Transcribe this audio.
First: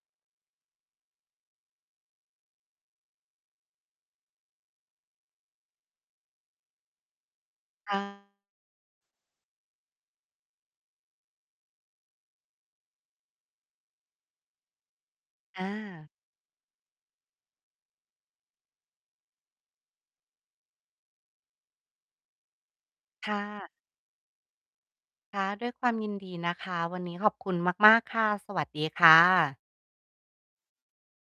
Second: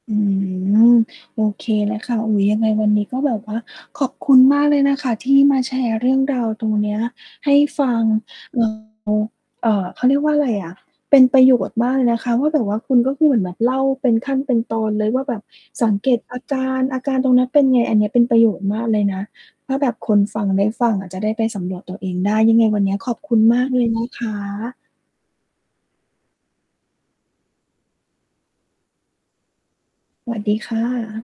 อืม โอเคแลยค่ะ อุ๊ย ยังไงวันนี้ก็แบบว่าขอบคุณมากเลยนะคะ ที่มาแชร์เรื่องราวตรงเนี้ยให้ฟัง อเอ่อ เขาเรียกว่าอะไรอะ เป็นประโยชน์มากเลยนะคะว่า แบบว่าคุณก็คือเหมือนแบบเล่าเป็นขั้นเป็นตอนเลยว่า แบบสังเกา ตอาการ อาการตรงนั้นเป็นไง อันนี้เป็นประโยชน์มากเลยนะ ถ้าแบบคนฟังได้ฟังอาจจะได้ไปสำรวจตัวเองได้ ยังไงวันนี้ขอบคคุ่ณมาะ กเลยนะคะ ค่ะ ด้วยความยินดีนะคะ วันนี้ขอบคุณมาก ๆ ค่ะ สวัสดีค่ะ สวัสดีค่ะ